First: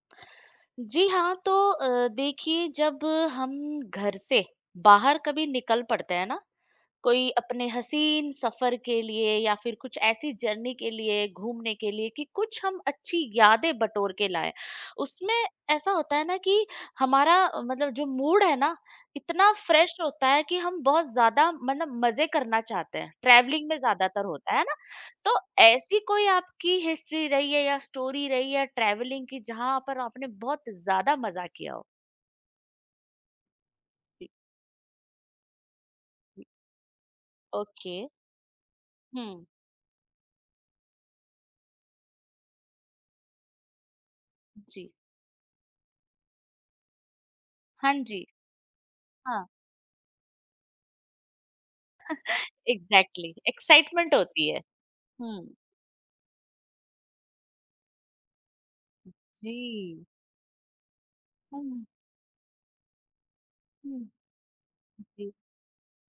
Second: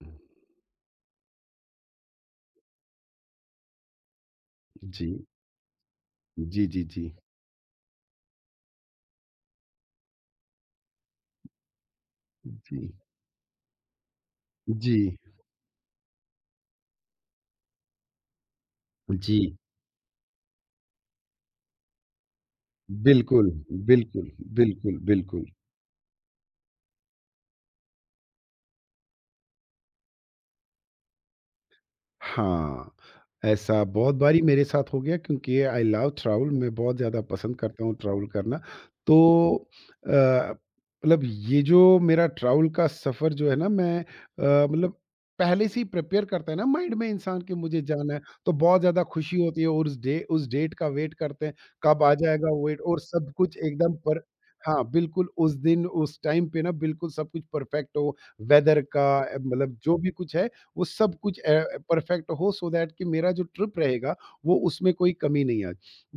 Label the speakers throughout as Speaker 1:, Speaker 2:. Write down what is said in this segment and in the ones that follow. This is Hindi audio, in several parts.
Speaker 1: जी,
Speaker 2: जी हाँ, तो देखिए जब हम घर से बाहर कभी निकल पड़ते हैं ना,
Speaker 1: जी, जी, जी,
Speaker 2: कोई अपने हसीन सफर के लिए या फिर कुछ ऐसी जर्नी के लिए घूमने के लिए कि कुछ हम
Speaker 1: जी,
Speaker 2: अच्छी यादें बटोर के लाएं
Speaker 1: जी,
Speaker 2: उसमें ऐसा होता है ना कि हमारा मतलब जो मूड है ना इतना
Speaker 1: जी,
Speaker 2: फ्रेश होता है कि हम बहुत ज्यादा मतलब मजे करना चाहते हैं
Speaker 1: बिल्कुल,
Speaker 2: ट्रैवलिंग में ज्यादातर
Speaker 1: बिल्कुल,
Speaker 2: होता है ना।
Speaker 1: बिल्कुल,
Speaker 2: तो
Speaker 1: बिल्कुल।
Speaker 2: ऐसी कोई आपकी हिस्ट्री रही है या स्टोरी रही है ट्रैवलिंग की जहां पर आपने बहुत ज्यादा मजा किया हो।
Speaker 1: हाँ, ऐसा बहुत
Speaker 2: जी,
Speaker 1: बारी मेरे साथ हो गया क्योंकि आई लव
Speaker 2: जी,
Speaker 1: ट्रैवल मैं बहुत ज़्यादा पसंद करता हूँ
Speaker 2: ओके।
Speaker 1: ट्रैवल करना। तो
Speaker 2: हम्म।
Speaker 1: अ, मतलब ये जो मेरा ट्रैवल का सफ़र जो है ना मैं
Speaker 2: जी।
Speaker 1: मतलब पहले से ही प्रिपेयर करता है ना माइंड में इंसान कि मुझे
Speaker 2: हाँ
Speaker 1: जाना है,
Speaker 2: जी।
Speaker 1: तो बहुत ज़्यादा खुशी
Speaker 2: हाँ।
Speaker 1: होती है और उस डेट का वेट करते हैं, कब आ जाएगा वेट और सब
Speaker 2: एग्ज़ैक्टली,
Speaker 1: कुछ एकदम
Speaker 2: एक्साइटमेंट
Speaker 1: पर।
Speaker 2: होती है।
Speaker 1: हाँ, बिल्कुल
Speaker 2: हुँ,
Speaker 1: उस दिन उस टाइम पे ना बिल्कुल सब कुछ परफेक्ट हो, वेदर का मतलब जो
Speaker 2: जी।
Speaker 1: भी कुछ है वो सब कुछ
Speaker 2: हुँ,
Speaker 1: परफेक्ट हो सो दैट कि मेरा जो ट्रिप
Speaker 2: हुँ,
Speaker 1: रहेगा वो उसमें कोई
Speaker 2: जी,
Speaker 1: कमी नहीं आए।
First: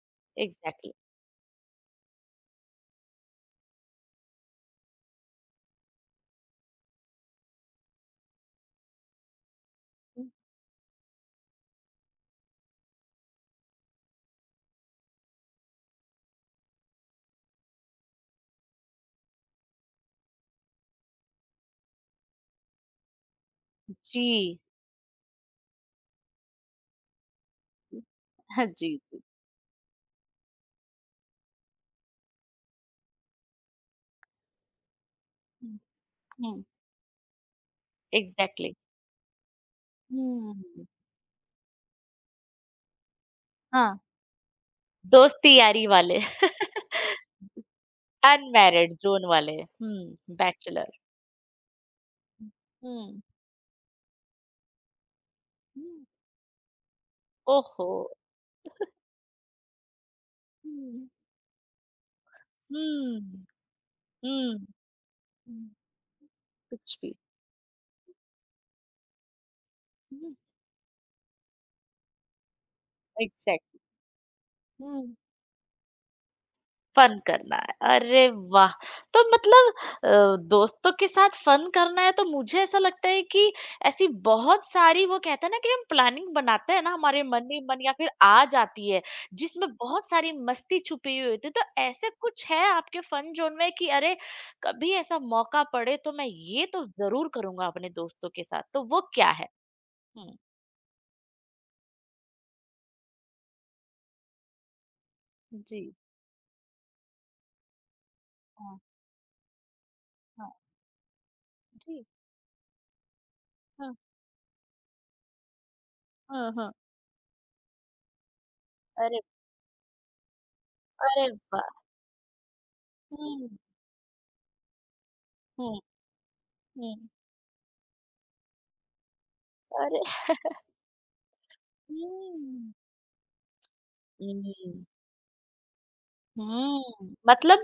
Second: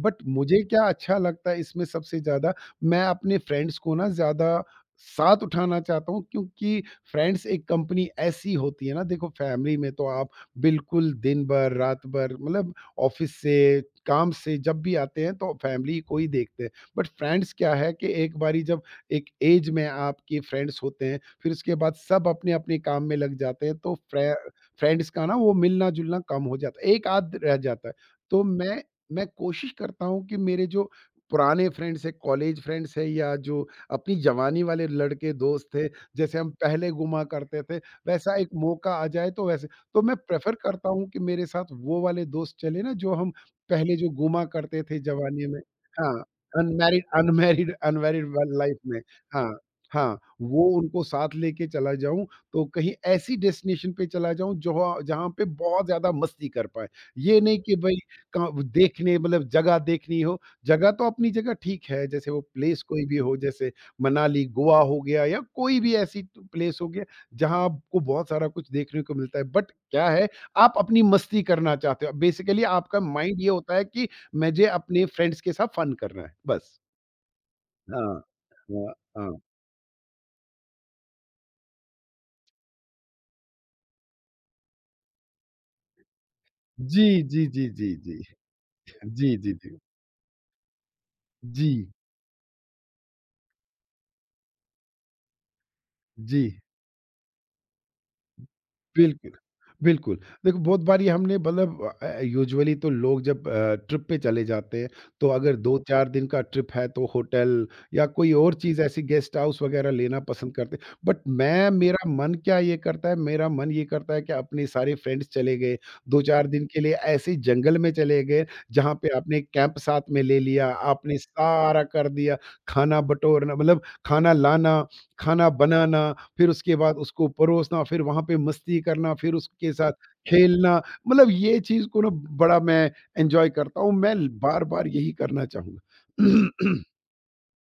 Speaker 1: बट मुझे क्या
Speaker 2: एग्ज़ैक्टली।
Speaker 1: अच्छा लगता है इसमें सबसे ज़्यादा मैं अपने फ्रेंड्स को ना ज़्यादा साथ उठाना चाहता हूँ क्योंकि फ्रेंड्स एक कंपनी ऐसी होती है ना। देखो फैमिली में तो आप बिल्कुल दिन भर, रात भर मतलब ऑफ़िस से, काम से जब भी आते हैं तो फैमिली को ही देखते हैं। बट फ्रेंड्स क्या है कि एक बारी जब एक एज में आपके फ्रेंड्स होते हैं, फिर उसके बाद सब अपने-अपने काम में लग जाते हैं तो
Speaker 2: जी।
Speaker 1: फ्रेंड्स का ना वो मिलना-जुलना कम हो जाता है, एक आध रह जाता है। तो
Speaker 2: हाँ
Speaker 1: मैं
Speaker 2: जी, जी।
Speaker 1: मैं कोशिश करता हूँ कि मेरे जो पुराने फ्रेंड्स हैं, कॉलेज फ्रेंड्स हैं या जो अपनी जवानी वाले लड़के दोस्त
Speaker 2: हुँ,
Speaker 1: थे, जैसे हम
Speaker 2: हुँ,
Speaker 1: पहले घुमा करते थे, वैसा एक
Speaker 2: एग्ज़ैक्टली।
Speaker 1: मौका आ जाए तो वैसे तो मैं प्रेफ़र
Speaker 2: हुँ,
Speaker 1: करता हूँ कि मेरे साथ वो वाले दोस्त चले ना जो हम पहले
Speaker 2: हाँ,
Speaker 1: जो घुमा करते थे जवानी
Speaker 2: दोस्ती
Speaker 1: में।
Speaker 2: यारी वाले।
Speaker 1: हाँ, अनमैरिड अनमैरिड अनमैरिड व लाइफ़
Speaker 2: अनमैरिड
Speaker 1: में।
Speaker 2: ज़ोन
Speaker 1: हाँ,
Speaker 2: वाले हुँ,
Speaker 1: हाँ, वो
Speaker 2: बैचलर।
Speaker 1: उनको साथ लेके चला जाऊँ तो कहीं
Speaker 2: हुँ,
Speaker 1: ऐसी डेस्टिनेशन पे चला जाऊँ जहाँ जहाँ पे बहुत
Speaker 2: हुँ,
Speaker 1: ज़्यादा मस्ती कर पाएँ। ये नहीं कि
Speaker 2: ओहो!
Speaker 1: भई कहाँ देखने मतलब जगह देखनी हो, जगह तो
Speaker 2: हुँ,
Speaker 1: अपनी जगह ठीक है, जैसे वो प्लेस कोई भी
Speaker 2: हुँ,
Speaker 1: हो जैसे मनाली,
Speaker 2: हुँ,
Speaker 1: गोवा हो गया या
Speaker 2: हुँ।
Speaker 1: कोई भी ऐसी तो प्लेस हो
Speaker 2: कुछ
Speaker 1: गया
Speaker 2: भी।
Speaker 1: जहाँ आपको बहुत सारा कुछ देखने को मिलता है। बट क्या है
Speaker 2: हुँ,
Speaker 1: आप अपनी मस्ती करना चाहते हो। बेसिकली आपका माइंड ये होता
Speaker 2: एग्ज़ैक्टली।
Speaker 1: है कि मुझे अपने
Speaker 2: हुँ।
Speaker 1: फ्रेंड्स के साथ फन करना है, बस।
Speaker 2: फन करना है।
Speaker 1: हाँ,
Speaker 2: अरे वाह!
Speaker 1: हाँ,
Speaker 2: तो
Speaker 1: हाँ।
Speaker 2: मतलब दोस्तों के साथ फन करना है तो मुझे ऐसा लगता है कि ऐसी बहुत सारी वो कहते हैं ना कि हम प्लानिंग बनाते हैं ना
Speaker 1: जी,
Speaker 2: हमारे
Speaker 1: जी,
Speaker 2: मन ही
Speaker 1: जी,
Speaker 2: मन
Speaker 1: जी,
Speaker 2: या फिर
Speaker 1: जी।
Speaker 2: आ जाती है
Speaker 1: जी, जी,
Speaker 2: जिसमें
Speaker 1: जी।
Speaker 2: बहुत सारी मस्ती छुपी हुई होती है।
Speaker 1: जी।
Speaker 2: तो ऐसे कुछ है आपके फन ज़ोन में कि अरे कभी ऐसा मौका पड़े तो मैं
Speaker 1: जी,
Speaker 2: ये तो ज़रूर करूँगा अपने दोस्तों के साथ। तो वो क्या
Speaker 1: बिल्कुल,
Speaker 2: है?
Speaker 1: बिल्कुल।
Speaker 2: हुँ।
Speaker 1: देखो बहुत बारी हमने मतलब यूजुअली तो लोग जब ट्रिप पे चले जाते हैं, तो अगर
Speaker 2: जी।
Speaker 1: 2-4 दिन का ट्रिप है तो होटल या कोई और
Speaker 2: हाँ,
Speaker 1: चीज़ ऐसी गेस्ट हाउस वगैरह लेना
Speaker 2: हाँ।
Speaker 1: पसंद करते हैं। बट मैं
Speaker 2: जी।
Speaker 1: मेरा मन क्या ये करता है, मेरा मन ये
Speaker 2: हाँ,
Speaker 1: करता है कि अपने सारे फ्रेंड्स चले गए, 2-4
Speaker 2: हाँ,
Speaker 1: दिन
Speaker 2: हाँ।
Speaker 1: के लिए ऐसे जंगल में चले गए, जहाँ पे
Speaker 2: अरे,
Speaker 1: आपने कैंप साथ में ले लिया, आपने
Speaker 2: अरे वाह!
Speaker 1: सारा कर दिया, खाना
Speaker 2: हुँ,
Speaker 1: बटोरना मतलब खाना लाना, खाना
Speaker 2: हुँ,
Speaker 1: बनाना, फिर उसके
Speaker 2: हुँ।
Speaker 1: बाद उसको परोसना, फिर वहाँ पे मस्ती करना, फिर उसके साथ
Speaker 2: अरे!
Speaker 1: खेलना, मतलब ये चीज़ को ना बड़ा
Speaker 2: हुँ।
Speaker 1: मैं एन्जॉय करता हूँ, मैं ल
Speaker 2: हुँ,
Speaker 1: बार-बार यही करना चाहूँगा।
Speaker 2: हुँ। मतलब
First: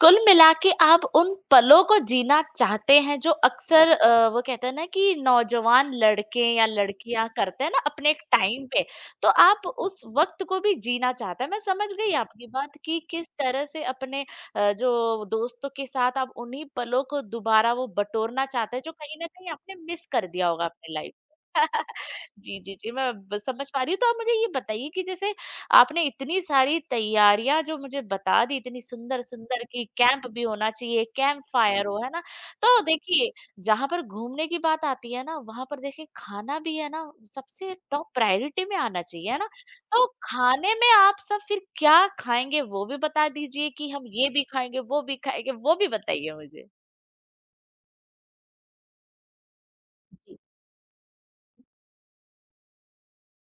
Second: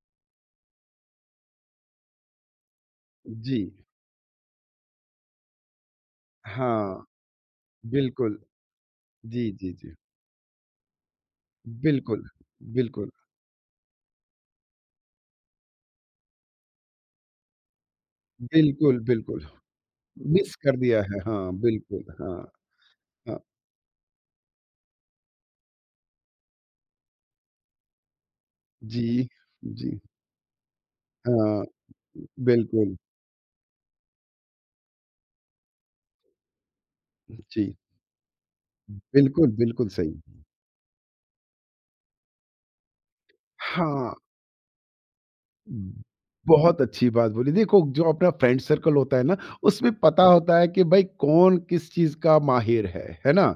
Speaker 2: कुल मिला के आप उन पलों को जीना चाहते हैं जो
Speaker 1: जी।
Speaker 2: अक्सर वो कहते हैं ना कि नौजवान लड़के या
Speaker 1: हाँ,
Speaker 2: लड़कियाँ करते हैं ना अपने एक
Speaker 1: बिल्कुल।
Speaker 2: टाइम पे, तो
Speaker 1: जी,
Speaker 2: आप
Speaker 1: जी, जी।
Speaker 2: उस वक़्त को भी जीना चाहते हैं। मैं समझ गई
Speaker 1: बिल्कुल,
Speaker 2: आपकी बात कि
Speaker 1: बिल्कुल,
Speaker 2: किस तरह से अपने जो दोस्तों के साथ आप उन्हीं पलों को दोबारा वो बटोरना चाहते हैं जो
Speaker 1: बिल्कुल,
Speaker 2: कहीं न
Speaker 1: बिल्कुल।
Speaker 2: कहीं आपने मिस कर दिया
Speaker 1: मिस
Speaker 2: होगा
Speaker 1: कर
Speaker 2: अपनी
Speaker 1: दिया
Speaker 2: लाइफ़
Speaker 1: है,
Speaker 2: में।
Speaker 1: हाँ, बिल्कुल, हाँ,
Speaker 2: जी, जी, जी, मैं ब
Speaker 1: हाँ।
Speaker 2: समझ पा रही हूँ। तो आप मुझे ये बताइए कि जैसे आपने इतनी सारी तैयारियाँ जो मुझे बता दी, इतनी
Speaker 1: जी,
Speaker 2: सुंदर-सुंदर कि
Speaker 1: जी,
Speaker 2: कैंप भी होना चाहिए, कैंप
Speaker 1: हाँ,
Speaker 2: फायर हो, है ना? तो
Speaker 1: बिल्कुल,
Speaker 2: देखिए, जहाँ पर घूमने की बात आती है ना, वहाँ पर देखिए खाना भी है ना
Speaker 1: जी।
Speaker 2: सबसे टॉप प्रायोरिटी में आना चाहिए, है ना?
Speaker 1: बिल्कुल, बिल्कुल
Speaker 2: तो
Speaker 1: सही।
Speaker 2: खाने में आप सब फिर क्या खाएँगे वो भी बता दीजिए कि हम
Speaker 1: हाँ।
Speaker 2: ये भी खाएँगे, वो भी खाएँगे, वो भी बताइए मुझे?
Speaker 1: बहुत अच्छी बात बोली। देखो, जो अपना फ्रेंड सर्कल होता है ना, उसमें पता
Speaker 2: जी।
Speaker 1: होता है कि भाई कौन किस चीज़ का माहिर है ना?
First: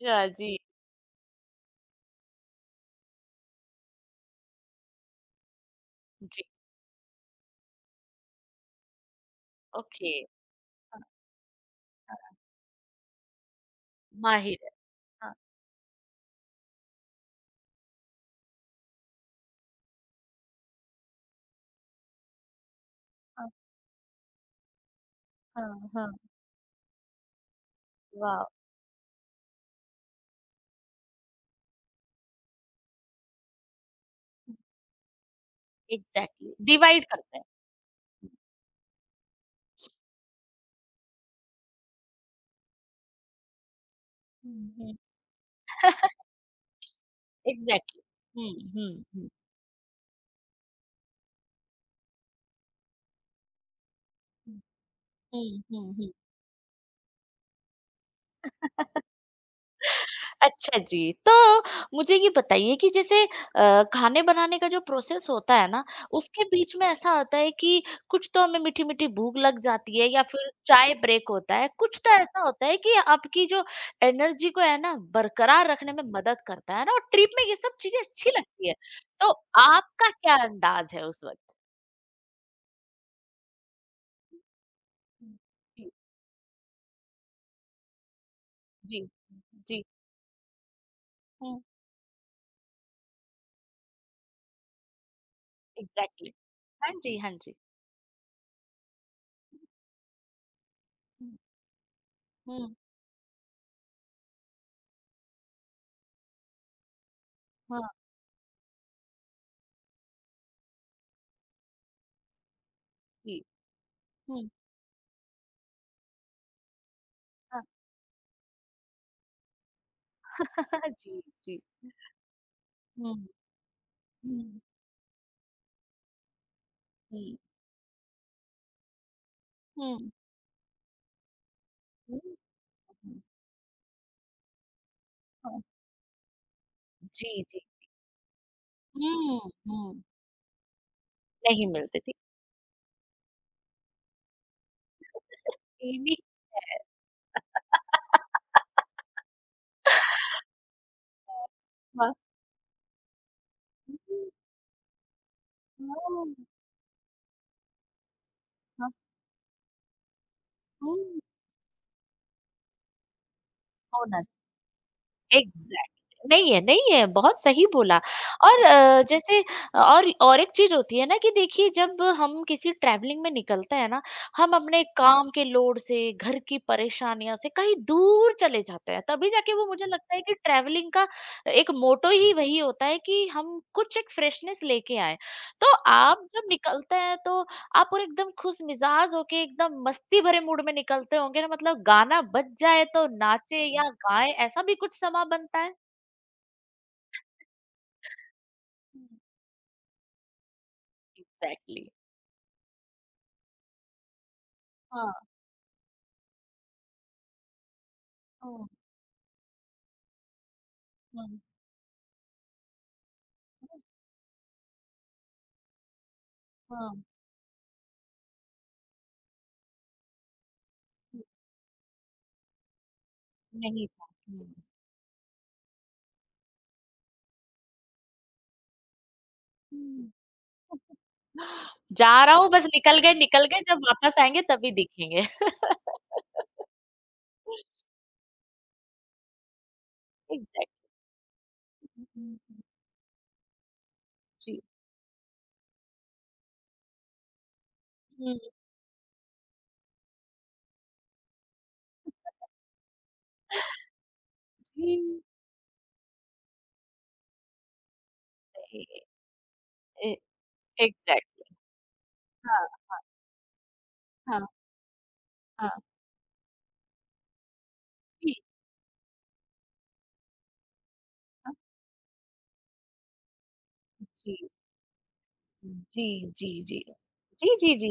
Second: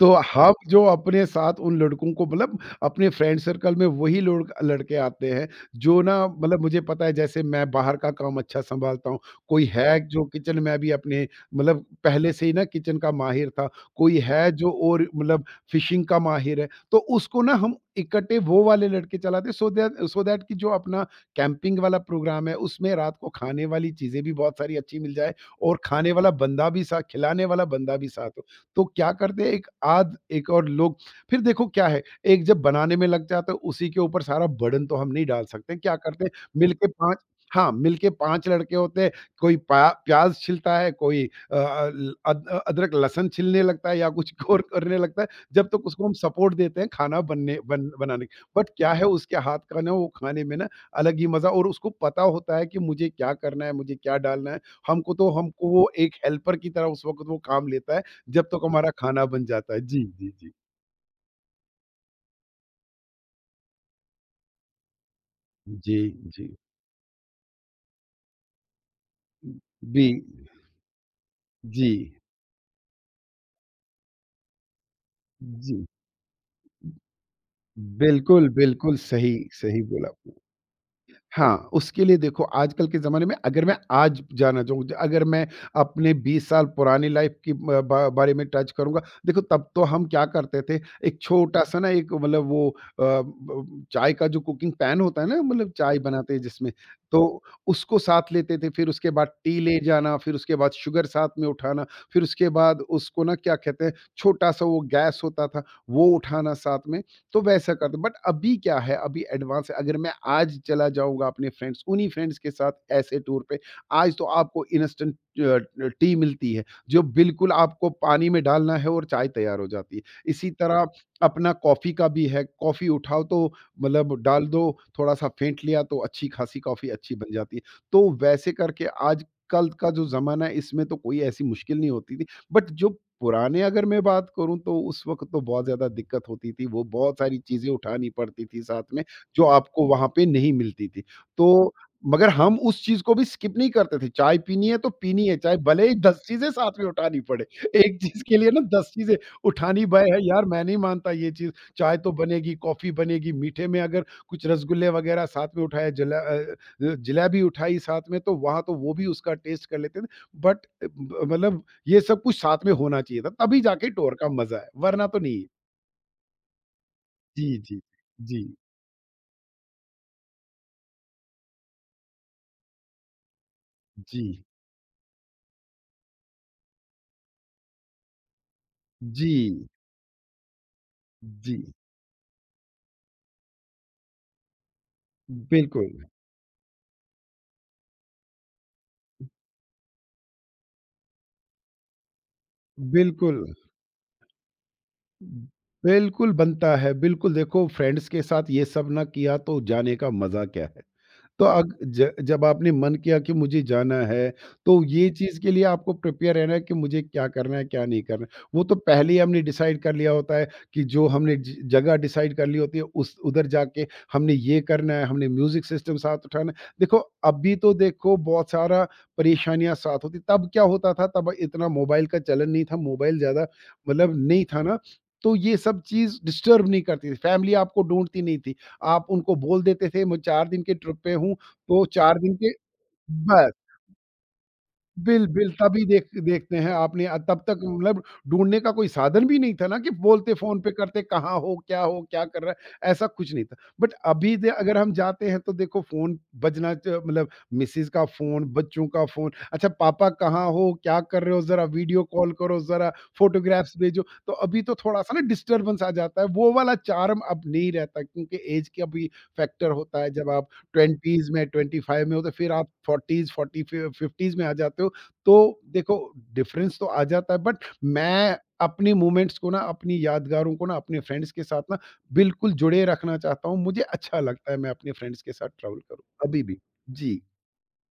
Speaker 1: तो हम
Speaker 2: जी,
Speaker 1: जो अपने साथ उन लड़कों को मतलब अपने फ्रेंड सर्कल में वही लोग लड़के आते हैं, जो ना
Speaker 2: जी,
Speaker 1: मतलब मुझे पता है जैसे मैं बाहर का काम अच्छा सँभालता हूँ, कोई है
Speaker 2: ओके।
Speaker 1: जो किचन में भी
Speaker 2: हाँ,
Speaker 1: अपने मतलब पहले
Speaker 2: हाँ।
Speaker 1: से ही ना किचन का माहिर था, कोई है
Speaker 2: माहिर
Speaker 1: जो
Speaker 2: है।
Speaker 1: और
Speaker 2: हाँ,
Speaker 1: मतलब फिशिंग का माहिर है, तो उसको ना हम इकट्ठे वो वाले लड़के चलाते हैं सो दैट कि जो अपना कैंपिंग वाला प्रोग्राम है, उसमें रात को
Speaker 2: हाँ,
Speaker 1: खाने वाली चीज़ें भी बहुत सारी अच्छी मिल जाए और
Speaker 2: हाँ,
Speaker 1: खाने
Speaker 2: हाँ।
Speaker 1: वाला बंदा भी साथ खिलाने वाला बंदा भी साथ हो।
Speaker 2: वाह!
Speaker 1: तो क्या करते हैं एक आध एक और लोग, फिर देखो क्या है, एक जब बनाने में लग जाता है उसी के ऊपर सारा बर्डन तो हम नहीं डाल सकते। क्या करते हैं
Speaker 2: एग्ज़ैक्टली,
Speaker 1: मिलके
Speaker 2: डिवाइड
Speaker 1: 5,
Speaker 2: करते हैं।
Speaker 1: हाँ, मिलके 5 लड़के होते हैं, कोई पा प्याज़ छीलता है, कोई अ अ, ल अद अदरक लहसुन छीलने लगता है या कुछ और
Speaker 2: हुँ, हुँ।
Speaker 1: करने लगता है, जब तक उसको हम सपोर्ट देते हैं खाना बनने बन
Speaker 2: एग्ज़ैक्टली।
Speaker 1: बनाने। बट
Speaker 2: हुँ,
Speaker 1: क्या
Speaker 2: हुँ,
Speaker 1: है
Speaker 2: हुँ।
Speaker 1: उसके हाथ का ना वो खाने में ना अलग ही मज़ा, और उसको पता होता है कि मुझे क्या करना है, मुझे क्या डालना है।
Speaker 2: हुँ,
Speaker 1: हमको वो
Speaker 2: हुँ, हुँ।
Speaker 1: एक हेल्पर की तरह उस वक़्त वो काम लेता है, जब तक हमारा खाना बन जाता है। जी, जी, जी।
Speaker 2: अच्छा जी, तो मुझे ये बताइए कि जैसे खाने बनाने का जो प्रोसेस होता है ना,
Speaker 1: जी,
Speaker 2: उसके
Speaker 1: जी।
Speaker 2: बीच में ऐसा होता है कि कुछ तो हमें मीठी-मीठी भूख लग जाती
Speaker 1: बी
Speaker 2: है या फिर चाय ब्रेक होता है,
Speaker 1: जी,
Speaker 2: कुछ तो ऐसा होता है कि आपकी जो एनर्जी को है ना बरकरार
Speaker 1: जी।
Speaker 2: रखने में मदद करता है ना और ट्रिप में ये सब चीज़ें अच्छी
Speaker 1: बिल्कुल,
Speaker 2: लगती है।
Speaker 1: बिल्कुल
Speaker 2: तो
Speaker 1: सही, सही बोला
Speaker 2: आपका
Speaker 1: आपने।
Speaker 2: क्या अंदाज़ है उस वक़्त?
Speaker 1: हाँ, उसके लिए देखो आजकल के ज़माने में अगर मैं आज जाना चाहूँ, अगर
Speaker 2: हुँ,
Speaker 1: मैं
Speaker 2: जी,
Speaker 1: अपने 20 साल पुरानी लाइफ़ की ब बा बारे में टच करूँगा,
Speaker 2: जी,
Speaker 1: देखो तब तो
Speaker 2: जी।
Speaker 1: हम क्या करते थे, एक
Speaker 2: हुँ,
Speaker 1: छोटा-सा ना एक मतलब वो अ, ब चाय का जो कुकिंग पैन होता है ना, मतलब चाय
Speaker 2: एग्ज़ैक्टली।
Speaker 1: बनाते हैं जिसमें,
Speaker 2: हाँ जी,
Speaker 1: तो
Speaker 2: हाँ जी।
Speaker 1: उसको साथ लेते थे, फिर उसके बाद टी ले जाना, फिर उसके बाद शुगर
Speaker 2: हुँ,
Speaker 1: साथ में उठाना, फिर उसके
Speaker 2: हुँ,
Speaker 1: बाद उसको ना क्या कहते हैं, छोटा-सा वो गैस होता था, वो उठाना साथ में। तो वैसा
Speaker 2: हाँ,
Speaker 1: करते, बट अभी क्या है अभी एडवांस है, अगर मैं आज चला जाऊँगा अपने फ्रेंड्स उन्हीं फ्रेंड्स के साथ ऐसे
Speaker 2: जी,
Speaker 1: टूर पे, आज तो
Speaker 2: हुँ,
Speaker 1: आपको इंस्टेंट अ, टी मिलती है, जो बिल्कुल
Speaker 2: हाँ,
Speaker 1: आपको पानी में डालना है और चाय तैयार हो जाती है। इसी तरह
Speaker 2: जी,
Speaker 1: अपना
Speaker 2: जी,
Speaker 1: कॉफ़ी का भी है, कॉफ़ी
Speaker 2: हुँ,
Speaker 1: उठाओ
Speaker 2: हुँ,
Speaker 1: तो मतलब डाल
Speaker 2: हुँ,
Speaker 1: दो, थोड़ा-सा फेंट लिया तो अच्छी खासी कॉफ़ी अच्छी बन जाती है। तो वैसे करके आजकल का जो
Speaker 2: हुँ,
Speaker 1: ज़माना है इसमें तो कोई ऐसी मुश्किल नहीं होती
Speaker 2: हुँ,
Speaker 1: थी, बट जो
Speaker 2: हुँ,
Speaker 1: पुराने अगर मैं बात करूँ तो उस वक़्त तो
Speaker 2: हाँ,
Speaker 1: बहुत ज़्यादा दिक्कत होती थी, वो बहुत सारी
Speaker 2: जी, जी,
Speaker 1: चीज़ें उठानी पड़ती थी साथ में,
Speaker 2: हुँ,
Speaker 1: जो आपको
Speaker 2: हुँ,
Speaker 1: वहाँ पे नहीं मिलती थी।
Speaker 2: नहीं
Speaker 1: तो
Speaker 2: मिलती थी।
Speaker 1: मगर हम उस चीज़ को भी स्किप नहीं करते थे, चाय पीनी है तो पीनी है, चाहे भले ही
Speaker 2: यही
Speaker 1: 10 चीज़ें साथ
Speaker 2: है।
Speaker 1: में उठानी पड़े। एक चीज़ के लिए ना 10 चीज़ें उठानी भय है यार, मैं नहीं मानता ये चीज़, चाय तो
Speaker 2: हाँ,
Speaker 1: बनेगी, कॉफ़ी बनेगी, मीठे में अगर
Speaker 2: हुँ,
Speaker 1: कुछ रसगुल्ले वग़ैरह साथ में उठाया जला
Speaker 2: हाँ,
Speaker 1: अ अ, जलेबी उठाई साथ में तो वहाँ तो
Speaker 2: हाँ,
Speaker 1: वो भी उसका टेस्ट कर लेते थे। बट अ,
Speaker 2: हुँ,
Speaker 1: ब मतलब ये सब कुछ साथ में होना चाहिए था, तभी जाके टूर
Speaker 2: होना
Speaker 1: का मज़ा है, वरना तो नहीं। है।
Speaker 2: एग्ज़ैक्ट नहीं है, नहीं है, बहुत
Speaker 1: जी,
Speaker 2: सही
Speaker 1: जी।
Speaker 2: बोला।
Speaker 1: जी,
Speaker 2: और जैसे और एक चीज़ होती है ना कि देखिए जब हम किसी ट्रैवलिंग में निकलते हैं ना,
Speaker 1: जी,
Speaker 2: हम अपने काम के लोड से, घर की परेशानियों से कहीं दूर चले जाते हैं,
Speaker 1: जी,
Speaker 2: तभी जाके वो मुझे लगता है कि ट्रैवलिंग का
Speaker 1: जी।
Speaker 2: एक मोटो ही वही होता है कि हम कुछ एक फ्रेशनेस लेके आएँ। तो
Speaker 1: बिल्कुल,
Speaker 2: आप जब निकलते हैं तो आप पूरे एकदम खुश मिजाज होके एकदम मस्ती भरे मूड में निकलते होंगे ना मतलब गाना बज जाए तो
Speaker 1: बिल्कुल।
Speaker 2: नाचे या गाएं ऐसा भी कुछ समा बनता है?
Speaker 1: बिल्कुल बनता है, बिल्कुल देखो फ्रेंड्स के साथ ये सब ना
Speaker 2: हुँ।
Speaker 1: किया तो जाने का मज़ा क्या है? तो अग
Speaker 2: एग्ज़ैक्टली।
Speaker 1: ज जब आपने मन किया कि मुझे जाना है, तो ये
Speaker 2: हाँ,
Speaker 1: चीज़ के लिए आपको प्रिपेयर रहना है कि मुझे क्या करना है, क्या नहीं करना है। वो
Speaker 2: हाँ,
Speaker 1: तो पहले ही हमने डिसाइड कर लिया होता है कि जो
Speaker 2: हाँ,
Speaker 1: हमने ज जगह डिसाइड कर ली होती है, उस उधर
Speaker 2: हाँ,
Speaker 1: जाके हमने ये करना है, हमने म्यूज़िक सिस्टम साथ उठाना है। देखो,
Speaker 2: हाँ,
Speaker 1: अभी तो देखो बहुत सारा परेशानियाँ साथ होती, तब क्या होता था,
Speaker 2: हुँ,
Speaker 1: तब इतना मोबाइल का चलन नहीं था, मोबाइल ज़्यादा
Speaker 2: नहीं था।
Speaker 1: मतलब नहीं
Speaker 2: हुँ,
Speaker 1: था ना, तो ये सब चीज़ डिस्टर्ब नहीं करती थी, फैमिली आपको ढूँढती नहीं थी। आप उनको बोल देते थे
Speaker 2: हुँ।
Speaker 1: मैं 4 दिन के ट्रिप पे हूँ, तो
Speaker 2: जा
Speaker 1: 4 दिन
Speaker 2: रहा हूँ
Speaker 1: के
Speaker 2: बस निकल
Speaker 1: ब
Speaker 2: गए जब वापस आएँगे तभी
Speaker 1: बिल
Speaker 2: दिखेंगे।
Speaker 1: बिल, तभी देख देखते हैं आपने तब तक मतलब ढूँढने का कोई साधन भी नहीं था ना कि बोलते फ़ोन पे
Speaker 2: एग्ज़ैक्टली।
Speaker 1: करते कहाँ हो,
Speaker 2: हुँ,
Speaker 1: क्या
Speaker 2: हुँ,
Speaker 1: कर रहा
Speaker 2: हुँ।
Speaker 1: है, ऐसा कुछ नहीं था। बट अभी दे
Speaker 2: जी,
Speaker 1: अगर हम जाते हैं तो देखो फ़ोन बजना च मतलब मिसेज़ का
Speaker 2: हुँ,
Speaker 1: फ़ोन, बच्चों का फ़ोन, अच्छा पापा कहाँ हो, क्या कर रहे हो, ज़रा वीडियो कॉल करो, ज़रा फ़ोटोग्राफ्स भेजो। तो अभी तो
Speaker 2: जी।
Speaker 1: थोड़ा-सा ना डिस्टर्बेंस आ जाता है, वो वाला चार्म अब नहीं रहता क्योंकि ऐज का
Speaker 2: ए
Speaker 1: भी फैक्टर होता है।
Speaker 2: ए
Speaker 1: जब आप 20s में,
Speaker 2: एग्ज़ैक्टली।
Speaker 1: 25 में हो तो फिर
Speaker 2: हाँ,
Speaker 1: आप
Speaker 2: हाँ,
Speaker 1: 40s, 40 फि 50s
Speaker 2: हाँ,
Speaker 1: में आ जाते हो, तो
Speaker 2: हाँ,
Speaker 1: देखो डिफरेंस तो आ जाता है, बट
Speaker 2: जी,
Speaker 1: मैं अपने मोमेंट्स को ना, अपनी यादगारों को ना, अपने फ्रेंड्स के
Speaker 2: हाँ,
Speaker 1: साथ ना बिल्कुल जुड़े रखना चाहता हूँ। मुझे अच्छा
Speaker 2: जी।
Speaker 1: लगता है मैं अपने फ्रेंड्स के साथ ट्रैवल करूँ
Speaker 2: जी,
Speaker 1: अभी
Speaker 2: जी,
Speaker 1: भी।
Speaker 2: जी।
Speaker 1: जी।
Speaker 2: जी, जी, जी।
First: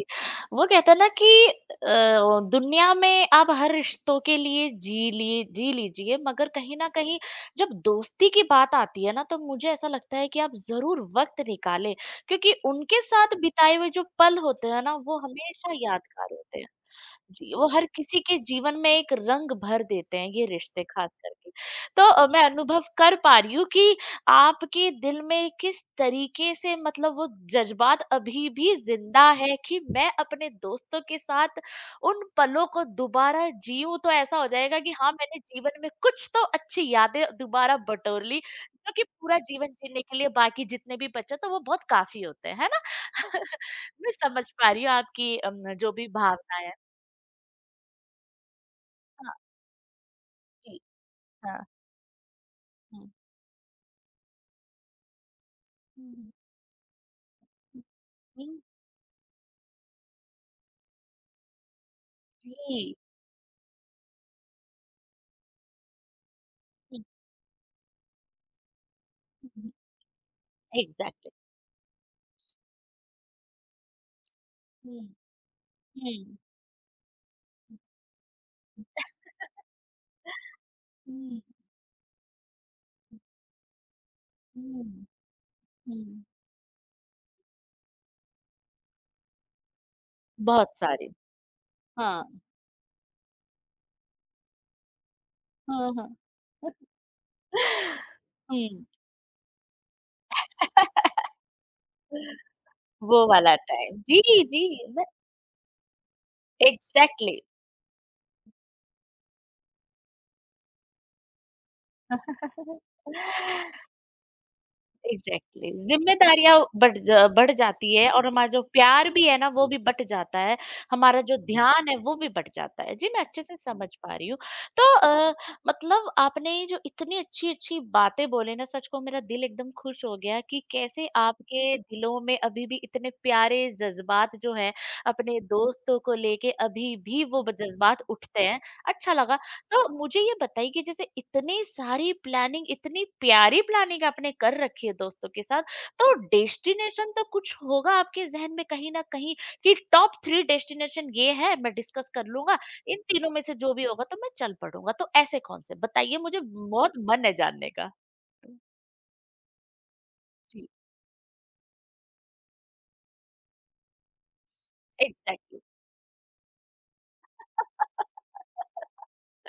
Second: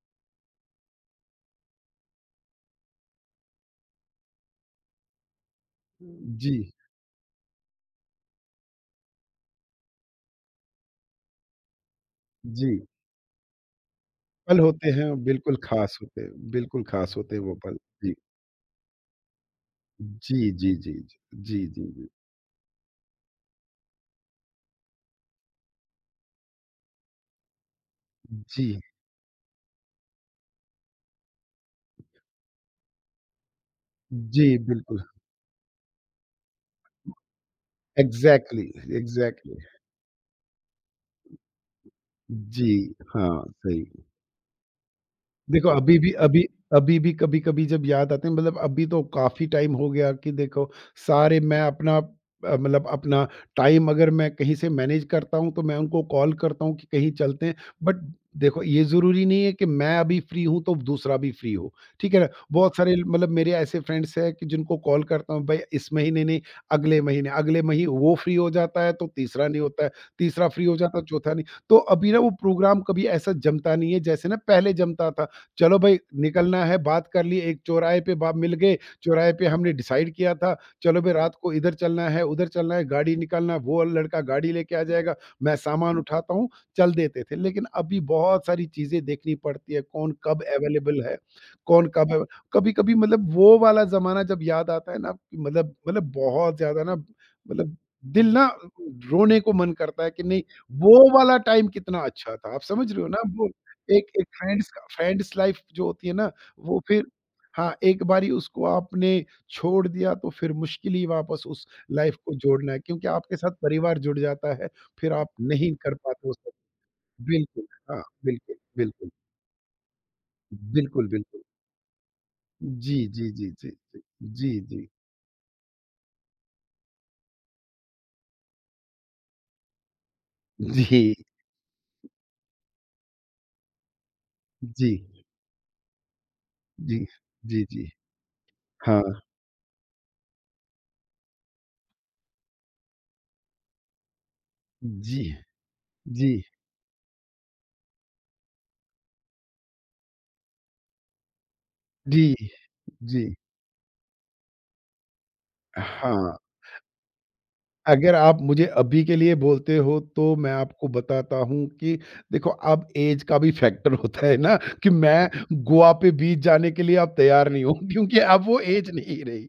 Speaker 2: वो कहते हैं ना कि दुनिया में आप हर रिश्तों के लिए जी लीजिए मगर
Speaker 1: जी।
Speaker 2: कहीं न कहीं जब दोस्ती की बात आती है ना तो मुझे ऐसा लगता है कि आप ज़रूर वक़्त निकालें क्योंकि
Speaker 1: जी।
Speaker 2: उनके साथ बिताए हुए जो पल
Speaker 1: पल
Speaker 2: होते हैं
Speaker 1: होते
Speaker 2: ना
Speaker 1: हैं,
Speaker 2: वो
Speaker 1: बिल्कुल
Speaker 2: हमेशा
Speaker 1: खास होते हैं,
Speaker 2: यादगार होते हैं।
Speaker 1: बिल्कुल खास होते हैं
Speaker 2: जी,
Speaker 1: वो
Speaker 2: वो
Speaker 1: पल।
Speaker 2: हर
Speaker 1: जी
Speaker 2: किसी के जीवन में एक रंग भर देते हैं
Speaker 1: जी।
Speaker 2: ये
Speaker 1: जी
Speaker 2: रिश्ते
Speaker 1: जी
Speaker 2: खास
Speaker 1: जी।
Speaker 2: करके।
Speaker 1: जी जी
Speaker 2: तो
Speaker 1: जी
Speaker 2: मैं अनुभव कर पा रही हूँ कि आपके दिल में किस तरीके से मतलब वो जज़्बात अभी भी
Speaker 1: जी।
Speaker 2: ज़िंदा है कि मैं अपने दोस्तों के साथ उन पलों को दोबारा जीऊँ तो ऐसा हो
Speaker 1: जी,
Speaker 2: जाएगा कि
Speaker 1: बिल्कुल।
Speaker 2: हाँ, मैंने जीवन में कुछ तो अच्छी यादें दोबारा बटोर ली,
Speaker 1: एग्जैक्टली।
Speaker 2: जो कि पूरा
Speaker 1: एग्जैक्टली।
Speaker 2: जीवन जीने के लिए बाकी जितने भी बचे तो वो बहुत काफ़ी होते हैं, है
Speaker 1: जी।
Speaker 2: ना?
Speaker 1: हाँ सही।
Speaker 2: मैं समझ पा रही हूँ आपकी
Speaker 1: देखो,
Speaker 2: जो भी भावनाएँ हैं।
Speaker 1: अभी भी कभी-कभी जब याद आते हैं, मतलब अभी तो
Speaker 2: हाँ,
Speaker 1: काफ़ी टाइम हो गया कि देखो
Speaker 2: जी।
Speaker 1: सारे,
Speaker 2: हाँ,
Speaker 1: मैं अपना मतलब
Speaker 2: हुँ।
Speaker 1: अपना टाइम अगर मैं कहीं से मैनेज करता हूँ, तो मैं उनको
Speaker 2: हुँ, हुँ,
Speaker 1: कॉल करता हूँ कि कहीं चलते हैं।
Speaker 2: हुँ,
Speaker 1: बट
Speaker 2: हुँ,
Speaker 1: देखो ये ज़रूरी नहीं है कि मैं अभी फ्री हूँ, तो दूसरा भी फ्री हो। ठीक है ना? बहुत सारे
Speaker 2: जी।
Speaker 1: मेरे ऐसे फ्रेंड्स हैं कि जिनको कॉल करता हूँ, भई इस महीने नहीं, अगले
Speaker 2: हुँ,
Speaker 1: महीने, अगले मही वो फ्री हो जाता है, तो तीसरा
Speaker 2: हुँ,
Speaker 1: नहीं
Speaker 2: हुँ।
Speaker 1: होता है, तीसरा फ्री हो जाता है,
Speaker 2: एग्ज़ैक्टली।
Speaker 1: चौथा नहीं। तो अभी ना वो प्रोग्राम कभी ऐसा जमता नहीं है, जैसे ना पहले
Speaker 2: हुँ,
Speaker 1: जमता था। चलो भाई
Speaker 2: हुँ।
Speaker 1: निकलना है, बात कर ली, एक चौराहे पे बा मिल गए, चौराहे पे हमने डिसाइड किया था, चलो भाई रात
Speaker 2: हुँ,
Speaker 1: को इधर चलना है, उधर चलना है, गाड़ी निकालना, वो लड़का गाड़ी लेके आ
Speaker 2: हुँ,
Speaker 1: जाएगा, मैं सामान
Speaker 2: हुँ।
Speaker 1: उठाता हूँ, चल देते थे। लेकिन अभी बहुत सारी चीज़ें देखनी पड़ती है, कौन कब
Speaker 2: बहुत
Speaker 1: अवेलेबल
Speaker 2: सारे।
Speaker 1: है, कौन कब
Speaker 2: हाँ,
Speaker 1: अव कभी-कभी वो वाला ज़माना जब याद आता है ना, मतलब
Speaker 2: हाँ,
Speaker 1: मतलब
Speaker 2: हाँ।
Speaker 1: बहुत ज़्यादा ना दिल ना
Speaker 2: हुँ।
Speaker 1: रोने को मन करता है कि नहीं, वो वाला टाइम कितना अच्छा था। आप समझ रहे हो ना?
Speaker 2: वो
Speaker 1: वो
Speaker 2: वाला टाइम।
Speaker 1: एक
Speaker 2: जी,
Speaker 1: एक
Speaker 2: जी,
Speaker 1: फ्रेंड्स का
Speaker 2: मैं
Speaker 1: फ्रेंड्स लाइफ जो होती है ना, वो फिर।
Speaker 2: एग्ज़ैक्टली।
Speaker 1: हाँ, एक बारी उसको आपने छोड़ दिया तो फिर मुश्किल ही वापस उस लाइफ को जोड़ना है, क्योंकि आपके साथ परिवार जुड़ जाता है, फिर आप
Speaker 2: एग्जैक्टली
Speaker 1: नहीं
Speaker 2: exactly.
Speaker 1: कर पाते वो सब।
Speaker 2: जिम्मेदारियां बढ़
Speaker 1: बिल्कुल,
Speaker 2: जाती
Speaker 1: हाँ,
Speaker 2: है और हमारा
Speaker 1: बिल्कुल,
Speaker 2: जो प्यार
Speaker 1: बिल्कुल।
Speaker 2: भी है ना वो भी बट जाता है।
Speaker 1: बिल्कुल,
Speaker 2: हमारा जो
Speaker 1: बिल्कुल।
Speaker 2: ध्यान है वो भी बट जाता है।
Speaker 1: जी,
Speaker 2: जी मैं
Speaker 1: जी,
Speaker 2: अच्छे
Speaker 1: जी,
Speaker 2: से
Speaker 1: जी,
Speaker 2: समझ
Speaker 1: जी।
Speaker 2: पा रही हूँ।
Speaker 1: जी, जी।
Speaker 2: तो मतलब आपने ये जो इतनी अच्छी अच्छी बातें बोले ना सच को मेरा दिल एकदम खुश हो गया कि
Speaker 1: जी,
Speaker 2: कैसे आपके दिलों में अभी भी इतने प्यारे जज्बात जो है
Speaker 1: जी,
Speaker 2: अपने दोस्तों को लेके अभी
Speaker 1: जी,
Speaker 2: भी वो
Speaker 1: जी, जी।
Speaker 2: जज्बात उठते हैं।
Speaker 1: हाँ,
Speaker 2: अच्छा लगा। तो मुझे ये बताइए कि जैसे इतनी सारी प्लानिंग इतनी प्यारी प्लानिंग आपने कर रखी है
Speaker 1: जी,
Speaker 2: दोस्तों के साथ तो
Speaker 1: जी,
Speaker 2: डेस्टिनेशन तो कुछ होगा आपके जहन में कहीं ना कहीं कि टॉप थ्री डेस्टिनेशन ये है मैं डिस्कस
Speaker 1: जी,
Speaker 2: कर लूंगा, इन
Speaker 1: जी।
Speaker 2: तीनों में से जो भी होगा तो मैं चल पड़ूंगा, तो ऐसे कौन से बताइए
Speaker 1: हाँ।
Speaker 2: मुझे, बहुत मन है जानने का।
Speaker 1: अगर आप मुझे अभी के लिए बोलते हो, तो मैं
Speaker 2: जी,
Speaker 1: आपको बताता हूँ कि देखो, अब ऐज का भी फैक्टर होता है ना कि मैं
Speaker 2: एग्जैक्टली।
Speaker 1: गोवा पे बीच जाने के लिए अब तैयार नहीं हूँ क्योंकि अब वो ऐज नहीं रही।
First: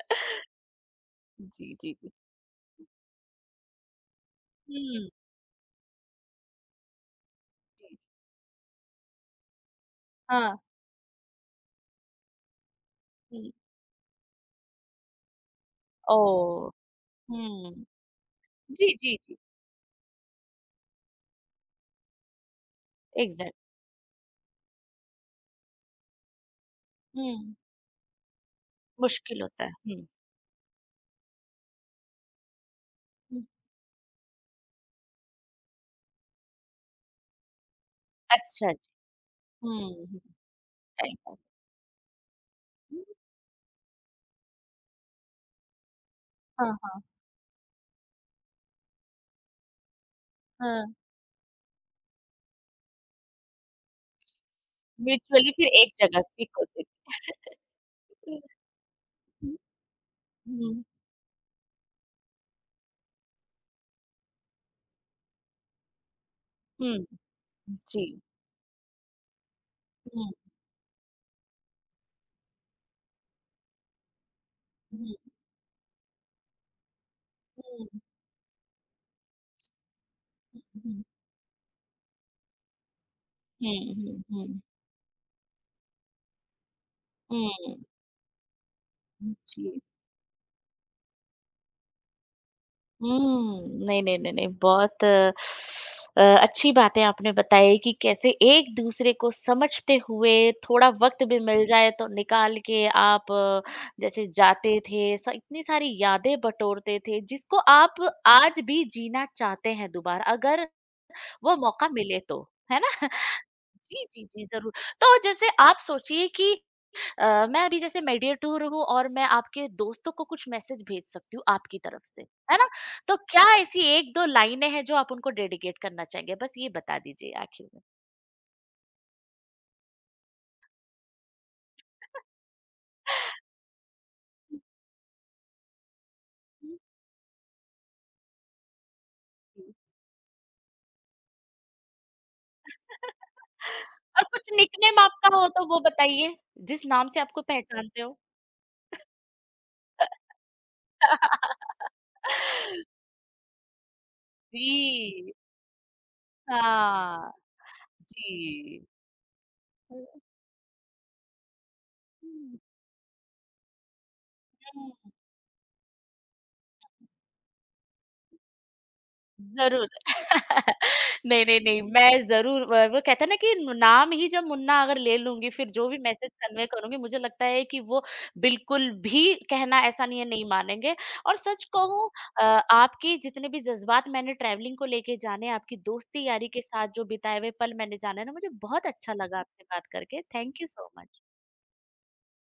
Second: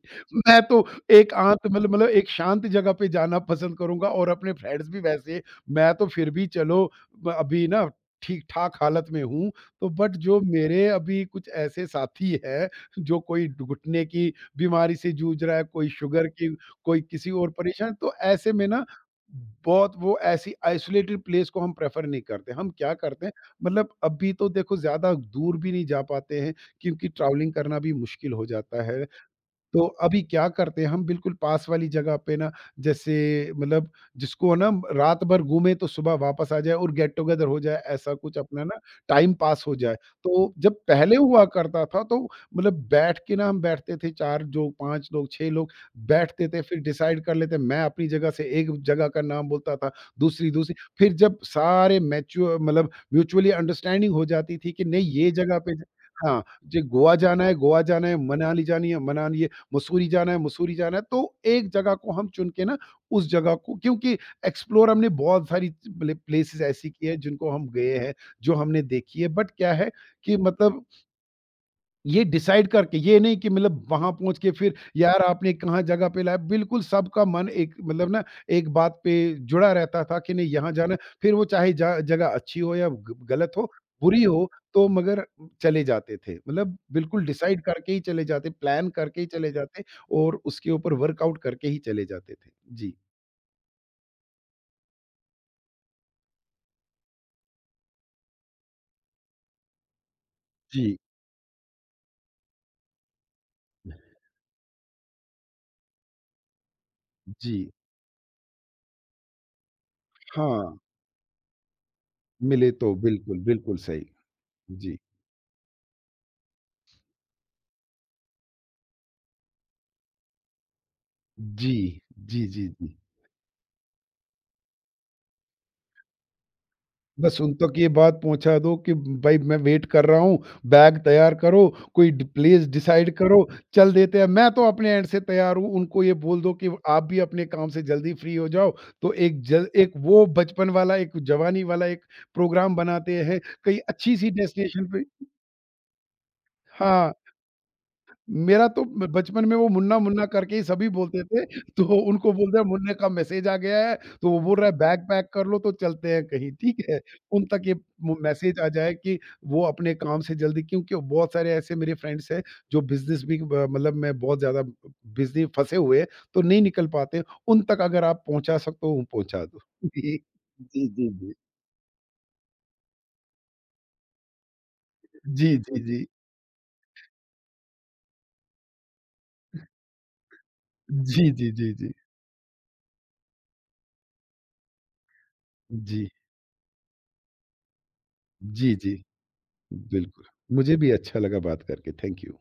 Speaker 1: मैं तो एक आंत
Speaker 2: जी, जी,
Speaker 1: मतलब
Speaker 2: जी।
Speaker 1: एक शांत जगह पे जाना पसंद करूँगा और अपने फ्रेंड्स भी
Speaker 2: हम्म।
Speaker 1: वैसे। मैं तो फिर भी चलो ब अभी ना
Speaker 2: जी,
Speaker 1: ठीक-ठाक हालत में हूँ, तो बट जो
Speaker 2: हाँ।
Speaker 1: मेरे अभी कुछ ऐसे साथी हैं, जो कोई
Speaker 2: हम्म,
Speaker 1: घुटने की बीमारी से जूझ रहा है, कोई
Speaker 2: ओ।
Speaker 1: शुगर की, कोई किसी और
Speaker 2: हम्म।
Speaker 1: परेशान, तो ऐसे में ना
Speaker 2: जी, जी, जी,
Speaker 1: बहुत वो ऐसी आइसोलेटेड प्लेस को हम प्रेफर नहीं करते। हम क्या करते हैं,
Speaker 2: एग्जैक्ट।
Speaker 1: अभी तो देखो ज़्यादा दूर भी नहीं जा पाते हैं, क्योंकि ट्रैवलिंग
Speaker 2: हम्म,
Speaker 1: करना भी मुश्किल हो जाता है।
Speaker 2: मुश्किल होता
Speaker 1: तो
Speaker 2: है।
Speaker 1: अभी क्या करते हैं, हम बिल्कुल पास वाली जगह पे ना, जैसे
Speaker 2: हुँ।
Speaker 1: मतलब जिसको ना रात भर घूमे तो सुबह वापस आ जाए और गेट टुगेदर हो जाए, ऐसा कुछ अपना
Speaker 2: अच्छा
Speaker 1: ना
Speaker 2: जी।
Speaker 1: टाइम पास हो
Speaker 2: हुँ,
Speaker 1: जाए।
Speaker 2: हुँ।
Speaker 1: तो जब
Speaker 2: सही
Speaker 1: पहले
Speaker 2: बात
Speaker 1: हुआ करता था, तो
Speaker 2: है।
Speaker 1: बैठ के ना हम बैठते थे, 4 जो 5 लोग 6 लोग बैठते थे,
Speaker 2: हाँ,
Speaker 1: फिर
Speaker 2: हाँ।
Speaker 1: डिसाइड कर लेते। मैं अपनी जगह से एक जगह का नाम बोलता था, दूसरी दूसरी
Speaker 2: हाँ।
Speaker 1: फिर जब सारे मैच्योर म्यूचुअली अंडरस्टैंडिंग हो जाती थी कि नहीं ये
Speaker 2: म्यूचुअली
Speaker 1: जगह
Speaker 2: फिर
Speaker 1: पे ज
Speaker 2: एक जगह
Speaker 1: हाँ,
Speaker 2: क्लिक हो
Speaker 1: जे
Speaker 2: जाती
Speaker 1: गोवा जाना है,
Speaker 2: है।
Speaker 1: मनाली जानी है, मनाली
Speaker 2: हुँ,
Speaker 1: मसूरी जाना है, मसूरी
Speaker 2: हुँ।
Speaker 1: जाना है, तो एक जगह को हम चुन के ना उस जगह को, क्योंकि एक्सप्लोर हमने बहुत सारी प्लेसेस ऐसी
Speaker 2: हुँ,
Speaker 1: की है जिनको हम गए
Speaker 2: जी।
Speaker 1: हैं, जो हमने देखी है। बट क्या है
Speaker 2: हुँ,
Speaker 1: कि ये डिसाइड करके, ये नहीं कि वहाँ पहुँच के फिर
Speaker 2: हुँ,
Speaker 1: यार आपने कहाँ जगह पे लाया, बिल्कुल सबका मन एक
Speaker 2: हुँ,
Speaker 1: ना एक बात पे जुड़ा रहता था कि नहीं
Speaker 2: हुँ,
Speaker 1: यहाँ जाना है,
Speaker 2: हुँ,
Speaker 1: फिर वो चाहे ज जगह अच्छी हो या ग गलत हो,
Speaker 2: हुँ,
Speaker 1: बुरी हो,
Speaker 2: हुँ,
Speaker 1: तो मगर चले जाते थे। बिल्कुल डिसाइड
Speaker 2: हुँ,
Speaker 1: करके ही चले जाते, प्लान करके ही
Speaker 2: हुँ,
Speaker 1: चले
Speaker 2: जी।
Speaker 1: जाते और उसके ऊपर वर्कआउट करके ही चले जाते थे। जी।
Speaker 2: नहीं, नहीं, नहीं, नहीं बहुत अच्छी बातें आपने बताई कि कैसे एक-दूसरे को समझते हुए थोड़ा
Speaker 1: जी।
Speaker 2: वक़्त भी मिल जाए तो निकाल के आप जैसे जाते थे, स इतनी सारी यादें बटोरते थे जिसको
Speaker 1: जी।
Speaker 2: आप आज भी जीना चाहते हैं दोबारा अगर
Speaker 1: हाँ,
Speaker 2: वो मौका मिले तो,
Speaker 1: मिले
Speaker 2: है ना?
Speaker 1: तो बिल्कुल, बिल्कुल
Speaker 2: जी,
Speaker 1: सही।
Speaker 2: जी, जी, ज़रूर।
Speaker 1: जी।
Speaker 2: तो जैसे आप सोचिए कि मैं अभी जैसे मेडिएटर हूँ और मैं आपके दोस्तों को कुछ मैसेज भेज सकती हूँ
Speaker 1: जी।
Speaker 2: आपकी तरफ से,
Speaker 1: जी,
Speaker 2: है
Speaker 1: जी,
Speaker 2: ना?
Speaker 1: जी।
Speaker 2: तो क्या ऐसी 1-2 लाइनें हैं जो आप उनको डेडिकेट करना चाहेंगे? बस ये बता दीजिए
Speaker 1: बस उन
Speaker 2: आखिर
Speaker 1: तक
Speaker 2: में।
Speaker 1: ये बात पहुँचा दो कि भाई मैं वेट कर रहा हूँ, बैग तैयार करो, कोई डि प्लेस डिसाइड करो, चल देते हैं। मैं तो अपने एंड से तैयार हूँ, उनको ये बोल दो कि
Speaker 2: हुँ,
Speaker 1: आप भी अपने काम से जल्दी फ्री हो जाओ, तो
Speaker 2: हुँ, हुँ।
Speaker 1: एक वो बचपन वाला, एक जवानी वाला एक प्रोग्राम बनाते हैं,
Speaker 2: और
Speaker 1: कहीं अच्छी-सी
Speaker 2: कुछ
Speaker 1: डेस्टिनेशन
Speaker 2: निकनेम
Speaker 1: पे।
Speaker 2: आपका हो तो वो बताइए, जिस नाम
Speaker 1: हाँ।
Speaker 2: से आपको पहचानते हो?
Speaker 1: मेरा तो ब बचपन में वो मुन्ना-मुन्ना करके ही सभी बोलते थे, तो उनको बोलते हैं मुन्ने का मैसेज आ गया है, तो वो बोल रहा है बैग पैक
Speaker 2: जी,
Speaker 1: कर लो तो चलते हैं कहीं, ठीक है?
Speaker 2: हाँ,
Speaker 1: उन तक ये वो मैसेज आ
Speaker 2: जी।
Speaker 1: जाए कि वो अपने काम से जल्दी, क्योंकि बहुत सारे ऐसे मेरे फ्रेंड्स हैं
Speaker 2: हुँ,
Speaker 1: जो बिज़नेस भी ब मतलब में बहुत ज़्यादा
Speaker 2: हुँ,
Speaker 1: बिज़ी फँसे हुए हैं, तो नहीं निकल पाते। उन तक अगर आप पहुँचा सकते हो, पहुँचा दो।
Speaker 2: ज़रूर।
Speaker 1: जी। जी, जी, जी।
Speaker 2: नहीं, नहीं, नहीं, मैं ज़रूर वो कहते हैं ना कि नाम ही जब मुन्ना अगर ले लूँगी,
Speaker 1: जी,
Speaker 2: फिर
Speaker 1: जी,
Speaker 2: जो भी
Speaker 1: जी।
Speaker 2: मैसेज कन्वे करूँगी, मुझे लगता है कि वो बिल्कुल भी कहना ऐसा नहीं है, नहीं मानेंगे।
Speaker 1: जी,
Speaker 2: और
Speaker 1: जी,
Speaker 2: सच
Speaker 1: जी, जी।
Speaker 2: कहूँ अ, आपके जितने भी जज़्बात मैंने ट्रैवलिंग को लेके जाने, आपकी
Speaker 1: जी।
Speaker 2: दोस्ती यारी के साथ जो बिताए हुए पल मैंने जाने ना, मुझे
Speaker 1: जी,
Speaker 2: बहुत
Speaker 1: जी।
Speaker 2: अच्छा लगा आपसे बात करके।
Speaker 1: बिल्कुल।
Speaker 2: थैंक यू
Speaker 1: मुझे
Speaker 2: सो
Speaker 1: भी अच्छा
Speaker 2: मच।
Speaker 1: लगा बात करके, थैंक यू।